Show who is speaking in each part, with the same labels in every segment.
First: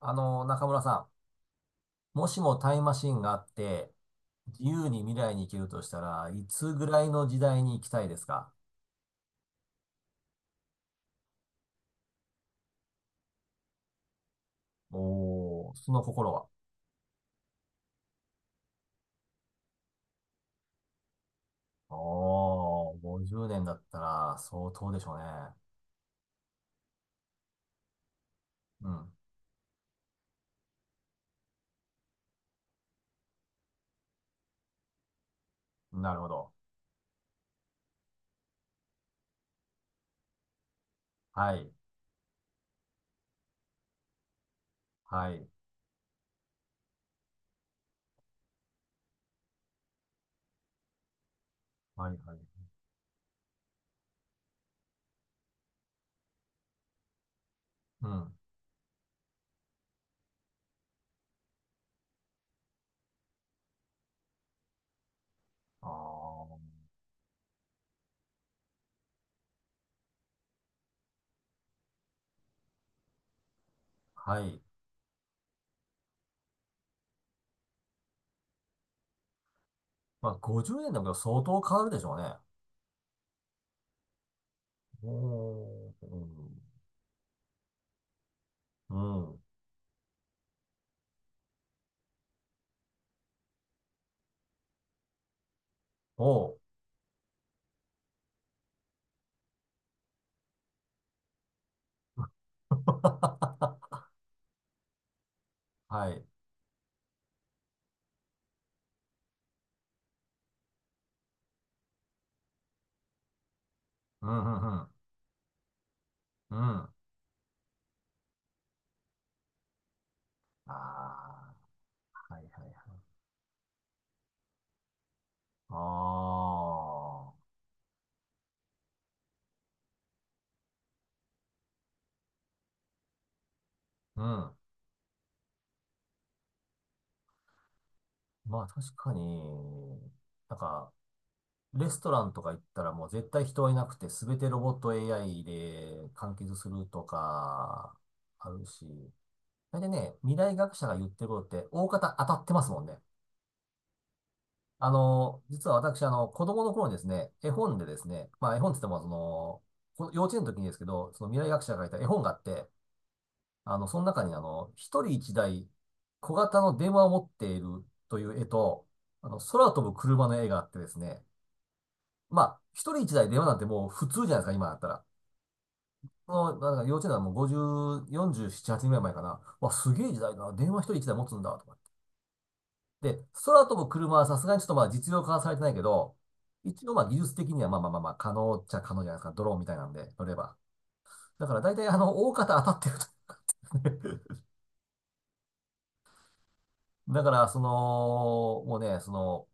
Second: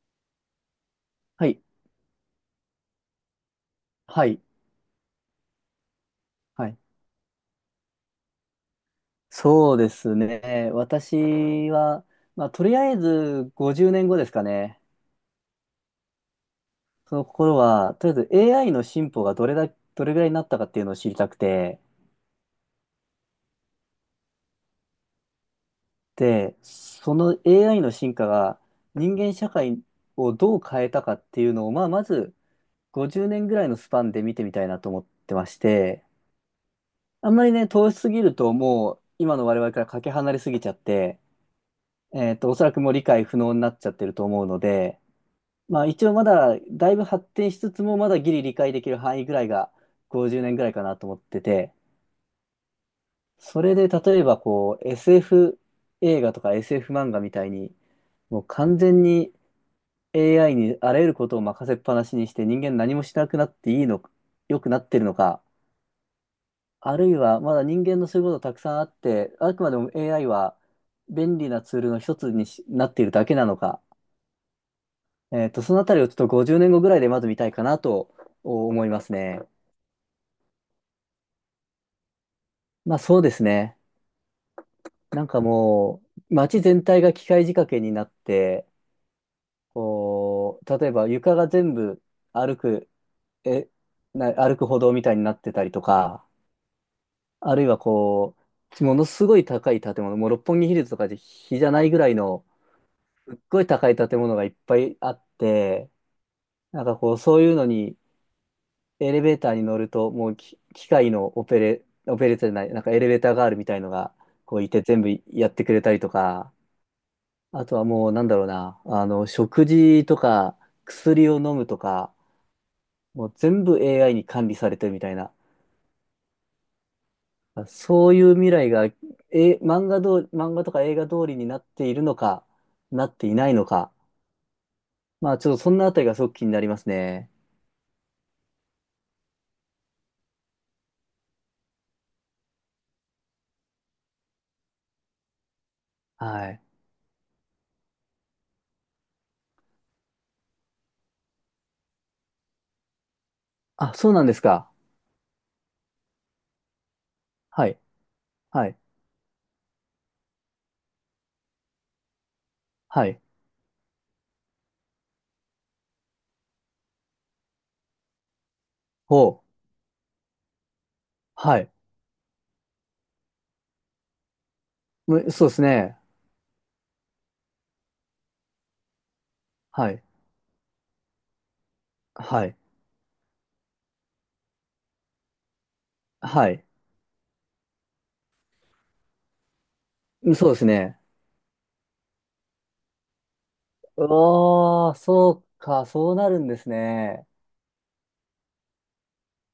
Speaker 1: 中村さ
Speaker 2: はい、
Speaker 1: ん、もしもタイムマシンがあって、
Speaker 2: はい、
Speaker 1: 自由に未来に行けるとしたらい
Speaker 2: は
Speaker 1: つ
Speaker 2: い。
Speaker 1: ぐらいの時代に行きたいですか？
Speaker 2: そうですね。私は、まあ、とりあえず50年後ですかね。
Speaker 1: おー、その心は。
Speaker 2: その心は、とりあえず AI の進歩がどれぐらいになったかっていうのを知りたくて、
Speaker 1: おー、50年だったら相当でしょうね。
Speaker 2: で、その AI の進化が人間社会をどう変えたかっていうのを、まあ、まず50年ぐらいのスパンで見てみたいなと思ってまし
Speaker 1: うん。
Speaker 2: て、
Speaker 1: なるほど。
Speaker 2: あんまりね、遠しすぎるともう今の我々からかけ離れすぎちゃって、
Speaker 1: はい。
Speaker 2: おそらくもう理解不能になっちゃってると思うので、
Speaker 1: はい。
Speaker 2: まあ一応まだだいぶ発展しつつもまだギリ理解できる範囲ぐらいが50年ぐらいかなと思ってて、
Speaker 1: はい、はい。
Speaker 2: それで例えばこう SF 映画とか SF 漫画みたいに
Speaker 1: うん。
Speaker 2: もう完全に AI にあらゆることを任せっぱなしにして人間何もしなくなっていいの、良くなってるのか、
Speaker 1: あー、
Speaker 2: あるいはまだ人間のそういうことたくさんあって、あくまでも AI は便利なツールの一つにしなっているだけなのか、
Speaker 1: はい。
Speaker 2: そのあたりをちょっと50年後ぐらいでまず見たいかなと思いますね。
Speaker 1: まあ、50年だけど相当変わるでしょうね。
Speaker 2: まあそうですね。
Speaker 1: お
Speaker 2: なんかもう、
Speaker 1: ー、
Speaker 2: 街全体が機械仕掛けになって、
Speaker 1: うん。うん。
Speaker 2: こう、例えば床が全部歩く、え、歩く歩道みたいになってたりとか、
Speaker 1: おー。
Speaker 2: あるいはこう、ものすごい高い建物、もう六本木ヒルズとかで比じゃないぐらいの、すっごい高い 建物がいっぱいあって、
Speaker 1: はい。
Speaker 2: なんかこう、そういうのに、エレベーターに乗ると、もう機械のオペレーターじゃない、なんかエレベーターガールみたいのが、
Speaker 1: うん、
Speaker 2: こう
Speaker 1: う
Speaker 2: い
Speaker 1: ん、う
Speaker 2: て
Speaker 1: ん。
Speaker 2: 全部やってくれたりとか、
Speaker 1: うん。
Speaker 2: あとはもうなんだろうな、食事とか
Speaker 1: あ
Speaker 2: 薬を飲むとか、
Speaker 1: あ、はいはいはい。
Speaker 2: もう全部 AI に管理されてるみたいな、
Speaker 1: あ
Speaker 2: そういう未来が、え、漫画ど、漫画とか映画通りになっているのか、なっていないのか。
Speaker 1: あ、うん。
Speaker 2: まあちょっとそんなあたりがすごく気になりますね。
Speaker 1: まあ確かに、なんか、レストランとか行ったらもう絶対人はいなくて、すべてロボット AI で完
Speaker 2: は
Speaker 1: 結
Speaker 2: い。
Speaker 1: するとか、あるし。大体ね、未来学者が言ってることって、大方当たってますもんね。
Speaker 2: あ、そうなんですか。
Speaker 1: 実は私、子供の頃にですね、絵
Speaker 2: は
Speaker 1: 本
Speaker 2: い。
Speaker 1: でですね、まあ絵
Speaker 2: は
Speaker 1: 本っ
Speaker 2: い。
Speaker 1: て言っても、幼稚園の時にですけど、その未来学者が書いた絵本があって、
Speaker 2: はい。
Speaker 1: その中に一人一台小型の電話を持っているという絵と、
Speaker 2: ほう。
Speaker 1: 空飛ぶ車の絵があってですね、
Speaker 2: はい。
Speaker 1: まあ、一人一台電話なんてもう普通じゃないですか、今だったら。
Speaker 2: そうですね。
Speaker 1: 幼稚園はもう50、47、8年ぐらい前かな。わ、
Speaker 2: は
Speaker 1: す
Speaker 2: い。
Speaker 1: げえ時代だな。電話一人一台持つんだ、とかっ
Speaker 2: はい。
Speaker 1: て。で、空飛ぶ車はさすがにちょっとまあ実用化はされてないけど、
Speaker 2: はい。
Speaker 1: 一応まあ技術的にはまあまあ可能っちゃ可能じゃないですか。ドローンみたいなんで乗れ
Speaker 2: そう
Speaker 1: ば。
Speaker 2: ですね。
Speaker 1: だから大体大方当たってると。
Speaker 2: う わー、そうか、そうなるんです
Speaker 1: だ
Speaker 2: ね。
Speaker 1: から、その、もうね、その、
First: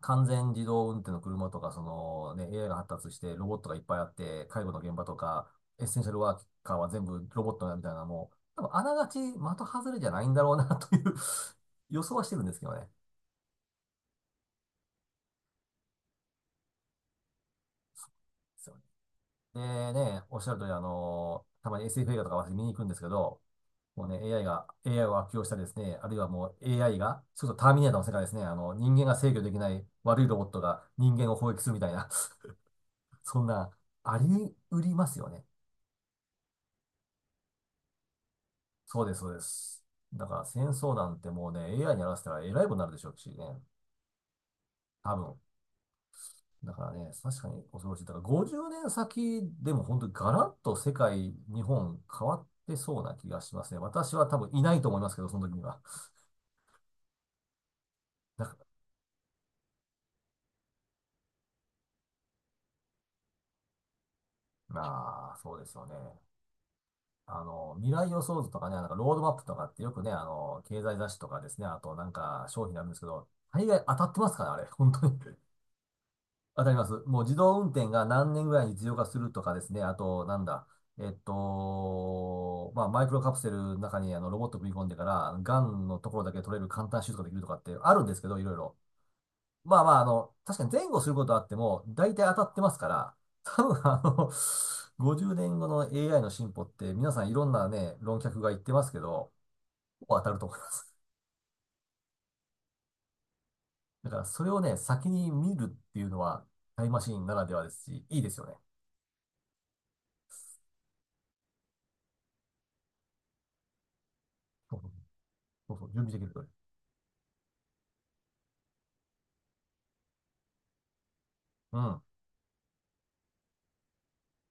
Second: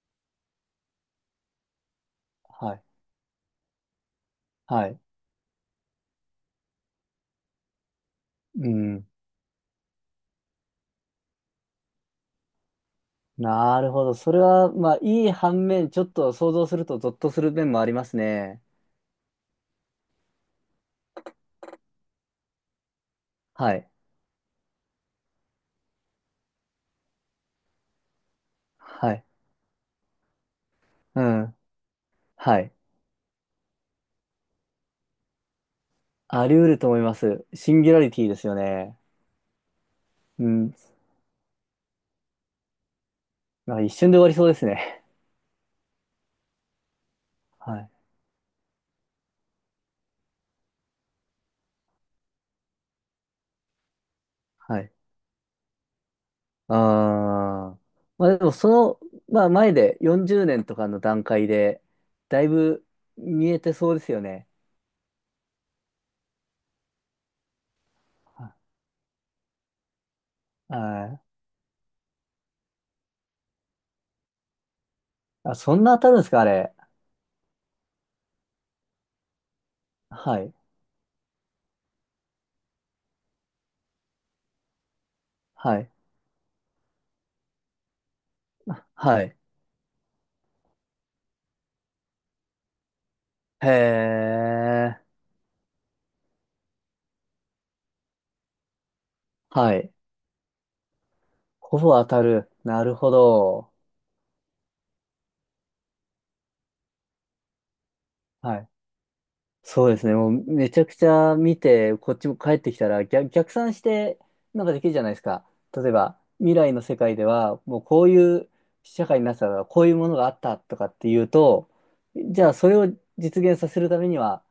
Speaker 1: 完全自動運転の車とか、そのね、AI
Speaker 2: は
Speaker 1: が
Speaker 2: い。
Speaker 1: 発達して、ロボットがいっぱいあって、介護の
Speaker 2: は
Speaker 1: 現
Speaker 2: い
Speaker 1: 場とか、エッセンシャルワーカーは全部ロボットだみたいな、もう、多
Speaker 2: う
Speaker 1: 分あなが
Speaker 2: ん。
Speaker 1: ち的外れじゃないんだろうなという 予想はしてるんですけどね。
Speaker 2: なるほど。それは、まあ、いい反面、ちょっと想像するとゾッとする面もありますね。
Speaker 1: そうでね、おっしゃる通り、たまに SF 映画とか私見に行くんですけど、
Speaker 2: はい。
Speaker 1: もうね、AI が、AI を悪用したりですね、あるいはもう AI が、そうそうターミネーターの世界ですね、人間
Speaker 2: は
Speaker 1: が
Speaker 2: い。
Speaker 1: 制御できない悪いロボットが人
Speaker 2: う
Speaker 1: 間を攻
Speaker 2: ん。
Speaker 1: 撃するみたいな、
Speaker 2: はい。
Speaker 1: そんな、あり得りますよね。
Speaker 2: あり得ると思います。シンギュラリティですよね。
Speaker 1: そうです、そうです。だから
Speaker 2: う
Speaker 1: 戦
Speaker 2: ん。
Speaker 1: 争なんてもうね、AI にやらせたらえらいことになるでしょうしね。
Speaker 2: まあ、一瞬で終わりそうですね。
Speaker 1: 多分。だからね、確か に
Speaker 2: は
Speaker 1: 恐
Speaker 2: い。
Speaker 1: ろしい。だから50年先でも本当にガラッと世界、日本変わってそうな気がしますね。私は多分いな
Speaker 2: は
Speaker 1: いと
Speaker 2: い。
Speaker 1: 思いますけど、その時には。
Speaker 2: ああ。まあ、で
Speaker 1: だ
Speaker 2: も、
Speaker 1: から
Speaker 2: その、まあ、前で40年とかの段階で、だいぶ見えてそうですよね。
Speaker 1: まあ、そうですよね。未来予想
Speaker 2: は
Speaker 1: 図
Speaker 2: い。
Speaker 1: とかね、ロードマップとかってよくね、経済雑
Speaker 2: あ
Speaker 1: 誌とかですね、あと商品なんですけど、大概当たってますからね、あれ、本当に。
Speaker 2: あそんな当たるんですか、あ
Speaker 1: わか
Speaker 2: れ。
Speaker 1: ります。もう自動運転が何年ぐらいに実用化するとかですね。あと、
Speaker 2: は
Speaker 1: なん
Speaker 2: い。
Speaker 1: だ。まあ、マイクロカプセルの中にあのロボット組み込んでから、が
Speaker 2: は
Speaker 1: ん
Speaker 2: い。
Speaker 1: のところだけ取れる簡単手術ができるとかってあるんですけど、いろいろ。
Speaker 2: はい。
Speaker 1: まあまあ、確かに前後することはあっても、大体当たってますから、多
Speaker 2: へ
Speaker 1: 分あの、
Speaker 2: ー。
Speaker 1: 50年後の AI の進歩って皆さんいろんなね、論客が言ってますけど、
Speaker 2: はい。
Speaker 1: ほぼ当たると思います。
Speaker 2: ほぼ当たる。なるほど。
Speaker 1: だからそれをね、先に見るっていうのは、タイムマシンならではですし、いいですよね。
Speaker 2: はい。そうですね。もうめちゃくちゃ見て、こっちも帰ってきたら逆算してなんか
Speaker 1: そう
Speaker 2: できるじゃ
Speaker 1: そ
Speaker 2: ないですか。
Speaker 1: うそうそ
Speaker 2: 例
Speaker 1: う
Speaker 2: え
Speaker 1: 準備で
Speaker 2: ば、
Speaker 1: きると。
Speaker 2: 未来の世界では、もうこういう社会になってたから、こういうものがあったとかっていうと、
Speaker 1: うん、
Speaker 2: じゃあそれを実現させるためには、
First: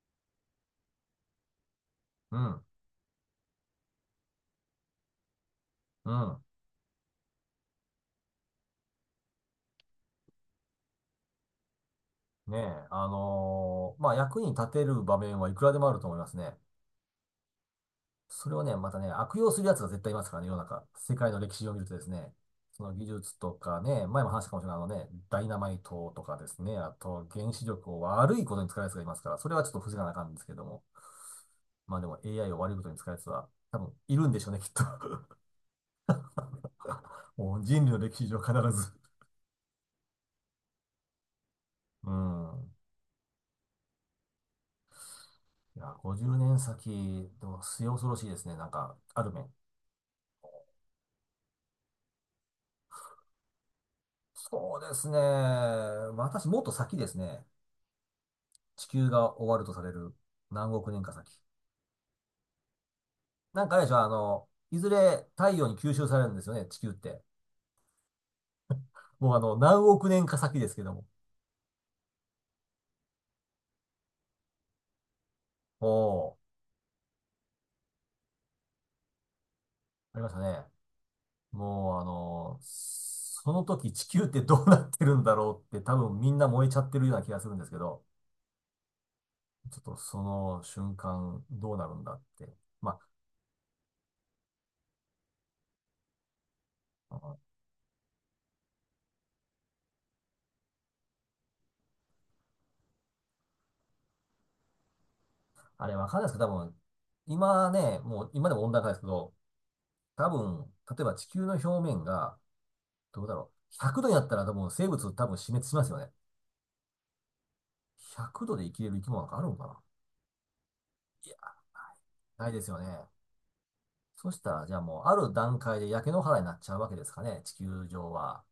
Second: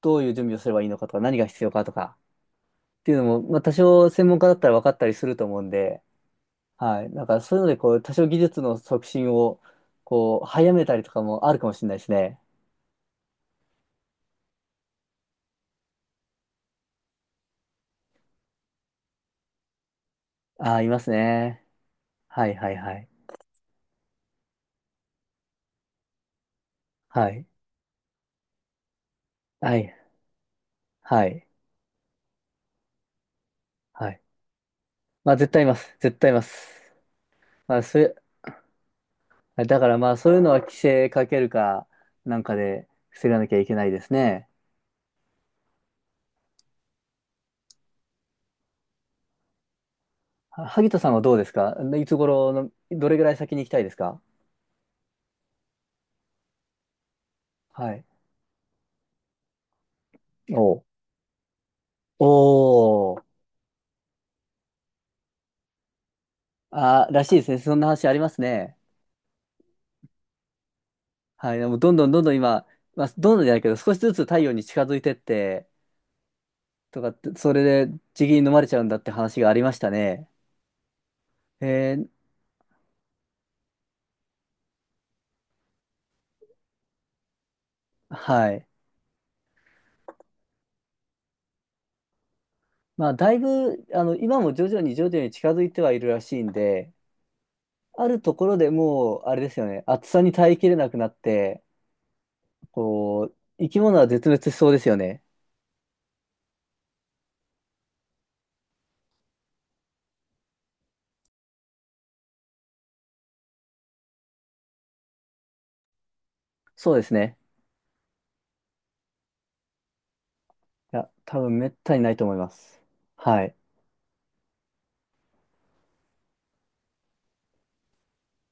Speaker 2: どういう準備をすればいいのかとか、何が必要かとか
Speaker 1: うん、
Speaker 2: っていうのも、まあ多少専門家だったら分かったりすると思うんで、
Speaker 1: うん。
Speaker 2: はい。なんかそういうので、こう、多少技術の促進を、こう、早めたりとかもあるかもしれないですね。
Speaker 1: ねえ、まあ、役に立てる場面はいくらでもあると思いますね。それをね、またね、悪用する奴が絶対いますからね、世の
Speaker 2: ああ、
Speaker 1: 中。
Speaker 2: います
Speaker 1: 世界の歴
Speaker 2: ね。
Speaker 1: 史を見るとですね、
Speaker 2: はいはい
Speaker 1: そ
Speaker 2: は
Speaker 1: の技
Speaker 2: い。
Speaker 1: 術とかね、前も話したかもしれないダイナマイトとかですね、あと
Speaker 2: はい。
Speaker 1: 原子力を悪いことに使う奴がいますから、それはちょっ
Speaker 2: は
Speaker 1: と
Speaker 2: い。
Speaker 1: 防がなあかんんですけども。
Speaker 2: はい。
Speaker 1: まあでも AI を悪いことに使う奴は多分
Speaker 2: は
Speaker 1: い
Speaker 2: い。
Speaker 1: るんでしょうね、きっと。
Speaker 2: まあ絶対います。絶対います。
Speaker 1: もう
Speaker 2: まあ
Speaker 1: 人類の
Speaker 2: それ、
Speaker 1: 歴史上必ず。
Speaker 2: だからまあそういうのは規制かけるか
Speaker 1: う
Speaker 2: なんか
Speaker 1: ん。
Speaker 2: で防がなきゃいけないですね。
Speaker 1: いや、50年先、でも末恐ろしいですね、なんか、ある面。
Speaker 2: 萩田さんはどうですか？いつ頃の、どれぐらい先に行きたいですか？
Speaker 1: そうですね。私、もっと先ですね。
Speaker 2: はい。
Speaker 1: 地球が終わるとされる
Speaker 2: お
Speaker 1: 何
Speaker 2: う
Speaker 1: 億年か先。
Speaker 2: おー。
Speaker 1: なんかあれでしょ、いずれ太陽に吸収されるんですよね、地球っ
Speaker 2: ああ、
Speaker 1: て。
Speaker 2: らしいですね。そんな話ありますね。
Speaker 1: もう何億年か先ですけども。
Speaker 2: はい。でもどんどんどんどん今、まあどんどんじゃないけど少しずつ太陽に近づいてって
Speaker 1: おー、
Speaker 2: とかって、それで地銀に飲まれちゃうんだって話がありました
Speaker 1: ありま
Speaker 2: ね。
Speaker 1: したね。
Speaker 2: え
Speaker 1: もう
Speaker 2: ー
Speaker 1: その時地球ってどうなってるんだろうって多分みんな燃えちゃってるような気がするんですけど、
Speaker 2: はい。
Speaker 1: ちょっとその瞬間どうなるんだって。ま
Speaker 2: まあ、だいぶ、今も徐々に徐々に近づいてはいるらしいんで、
Speaker 1: あ、あの
Speaker 2: あるところでもう、あれですよね、暑さに耐えきれなくなって、こう、生き物は絶滅しそうですよね。
Speaker 1: あれわかんないですけど、多分、今ね、もう今でも温暖化ですけど、多分、例えば地球の表面が、どうだろう。100度になったら多分生物多分死滅しますよね。
Speaker 2: そうですね。
Speaker 1: 100度で生きれる生き物なんかあるのかな。
Speaker 2: いや、
Speaker 1: いや、
Speaker 2: 多分めったにないと思い
Speaker 1: な
Speaker 2: ま
Speaker 1: いですよ
Speaker 2: す。
Speaker 1: ね。
Speaker 2: はい。
Speaker 1: そしたら、じゃあもうある段階で焼け野原になっちゃうわけですかね、地球上は。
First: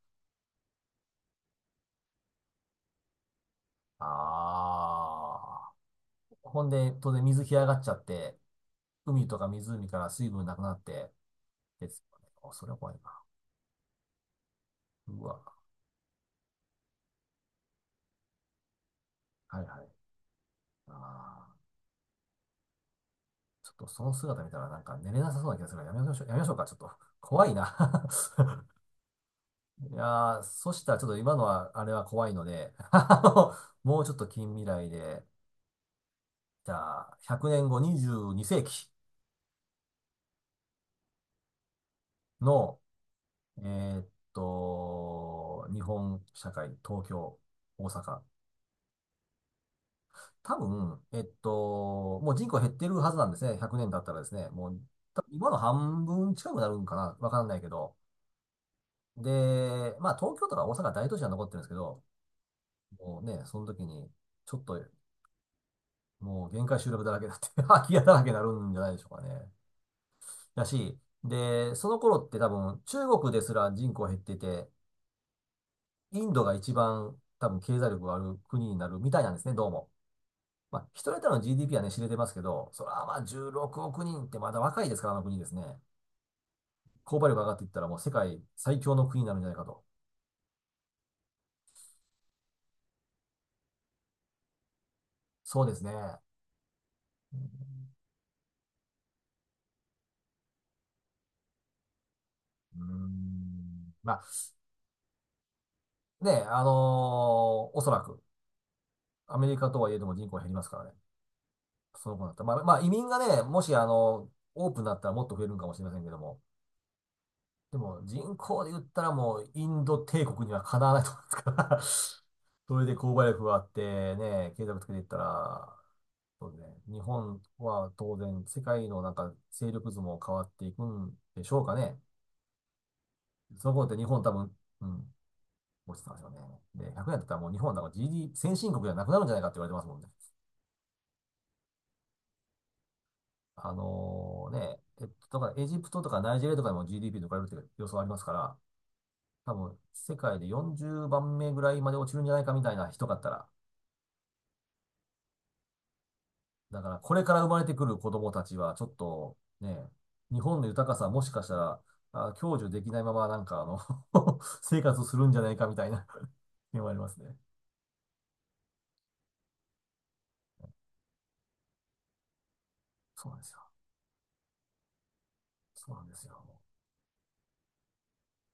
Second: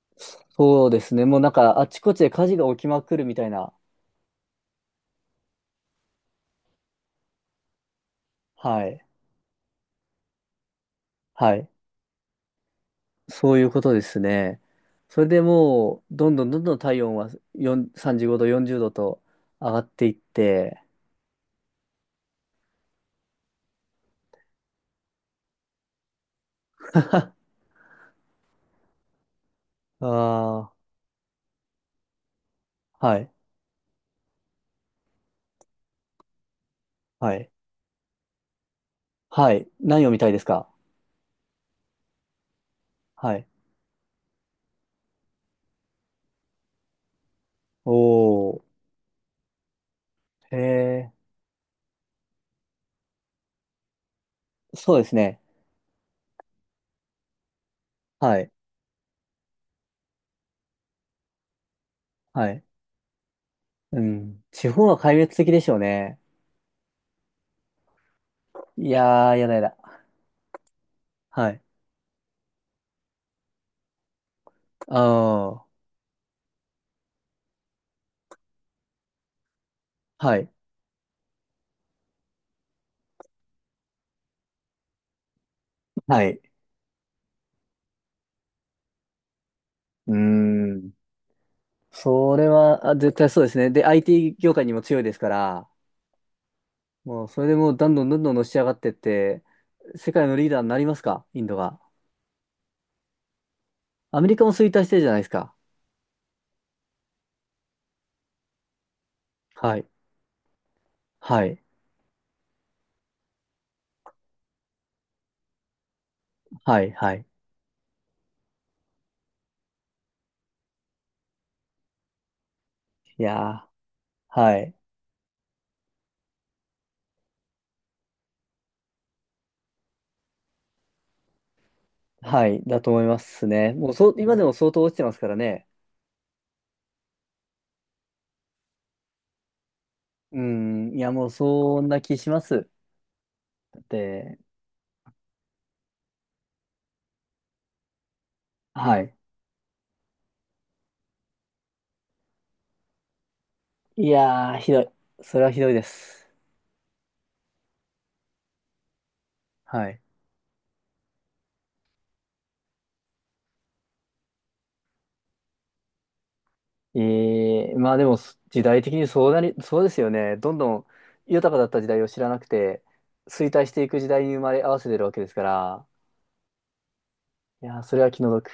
Speaker 2: そうですね。もうなんか、あちこちで火事が起きまくるみたいな。
Speaker 1: ああ。ほんで、当然水干上がっちゃって、
Speaker 2: はい。
Speaker 1: 海とか湖から水分なくなって、
Speaker 2: はい。
Speaker 1: ですよね。おそれは怖いな。
Speaker 2: そういうことですね。そ
Speaker 1: う
Speaker 2: れ
Speaker 1: わ。
Speaker 2: でもう、どんどんどんどん体温は4 35度、40度と
Speaker 1: はい
Speaker 2: 上が
Speaker 1: は
Speaker 2: っ
Speaker 1: い。
Speaker 2: ていって、
Speaker 1: ああ。ちょっとその姿見たらなんか寝れなさそうな気がするからやめましょう、やめましょうか。ちょっと怖 いな。 いやー、そ
Speaker 2: ああ、
Speaker 1: したらちょっと今のは、あれは怖いので、
Speaker 2: はい、
Speaker 1: もうちょっと近未来で、じゃあ、
Speaker 2: は
Speaker 1: 100
Speaker 2: い、
Speaker 1: 年後22世紀
Speaker 2: はい。何を見たいですか？
Speaker 1: の、
Speaker 2: はい。
Speaker 1: えーっ日本社会、東京、大阪。
Speaker 2: おー、へ
Speaker 1: 多分、
Speaker 2: え、
Speaker 1: もう人口減ってるはずなんですね。100年経ったらですね。もう、
Speaker 2: そうです
Speaker 1: 多分
Speaker 2: ね。
Speaker 1: 今の半分近くなるんかなわかんないけど。
Speaker 2: はい、
Speaker 1: で、まあ東京とか大阪大都市は残ってるんですけど、
Speaker 2: はい。
Speaker 1: もうね、その時
Speaker 2: う
Speaker 1: に、
Speaker 2: ん。
Speaker 1: ちょっ
Speaker 2: 地
Speaker 1: と
Speaker 2: 方は壊滅的でしょうね。
Speaker 1: もう限界集落だらけだって 空き家だらけになるんじゃな
Speaker 2: い
Speaker 1: いでしょうか
Speaker 2: やー、や
Speaker 1: ね。
Speaker 2: だやだ。
Speaker 1: だし、
Speaker 2: はい。
Speaker 1: で、その頃って多分中国ですら人口減ってて、
Speaker 2: ああ、
Speaker 1: インドが一番多分経済力がある国になるみたいなんですね、どうも。
Speaker 2: はい、
Speaker 1: まあ、一人当たりの GDP はね、知れてますけど、それはまあ16億人ってまだ若いですから、あの国ですね。
Speaker 2: はい。
Speaker 1: 購買力上がっていったらもう世界最強の国になるんじゃないかと。
Speaker 2: うーん。それは、あ、絶対そうですね。で、IT 業界にも強いですか
Speaker 1: そう
Speaker 2: ら、
Speaker 1: ですね。
Speaker 2: もう、それでもう、
Speaker 1: う
Speaker 2: どんどんどんどんのし上がってって、世界のリーダーになりますか、インドが？
Speaker 1: ん、うんま
Speaker 2: アメリカも衰退してるじゃないですか。
Speaker 1: あね、おそらくアメリカ
Speaker 2: は
Speaker 1: と
Speaker 2: い、
Speaker 1: はいえども人口減りますからね。
Speaker 2: はい、
Speaker 1: その子だった。まあ、移民がね、もしオープンだったらもっと増えるんかもしれませんけども。
Speaker 2: はい、はい。
Speaker 1: でも、人口で言ったらもう、インド帝国にはかなわないと思いますから。 それで購
Speaker 2: い
Speaker 1: 買力があ
Speaker 2: や
Speaker 1: って
Speaker 2: ー。
Speaker 1: ね、
Speaker 2: は
Speaker 1: 経済
Speaker 2: い。
Speaker 1: をつけていったら、そうですね、日本は当然、世界のなんか勢力図も変わっていくんでしょうかね。
Speaker 2: はい。だと思います
Speaker 1: そ
Speaker 2: ね。
Speaker 1: の頃っ
Speaker 2: もう
Speaker 1: て日
Speaker 2: そう、
Speaker 1: 本多
Speaker 2: 今で
Speaker 1: 分、
Speaker 2: も相当
Speaker 1: う
Speaker 2: 落ちて
Speaker 1: ん、
Speaker 2: ますからね。
Speaker 1: 落ちてますよね。で、100年だったらもう日本はなんか GD、先進国じゃなくなるんじゃないかって言われてますもんね。
Speaker 2: うん。いや、もうそんな気します。
Speaker 1: あ
Speaker 2: で、
Speaker 1: のね、だからエジプトとかナイジェリアとかでも GDP とかいるって予想ありますから、
Speaker 2: はい。
Speaker 1: 多分世界で40番目ぐらいまで落ちるんじゃないかみたいな人だったら、
Speaker 2: いやー、ひどい。それはひどいです。
Speaker 1: だからこれから生まれてくる子供たちはちょっとね、
Speaker 2: はい。
Speaker 1: 日本の豊かさもしかしたら、あ、享受できないままなんかあの 生活するんじゃないかみたいな 気もありますね。
Speaker 2: えー、まあでも、時代的にそうなり、そうですよね。どんどん豊かだった時代を知らなくて、
Speaker 1: そうなんで
Speaker 2: 衰
Speaker 1: すよ。
Speaker 2: 退していく時代に生まれ合わせてるわけですから、
Speaker 1: そうなんですよ。
Speaker 2: いやー、それは気の毒。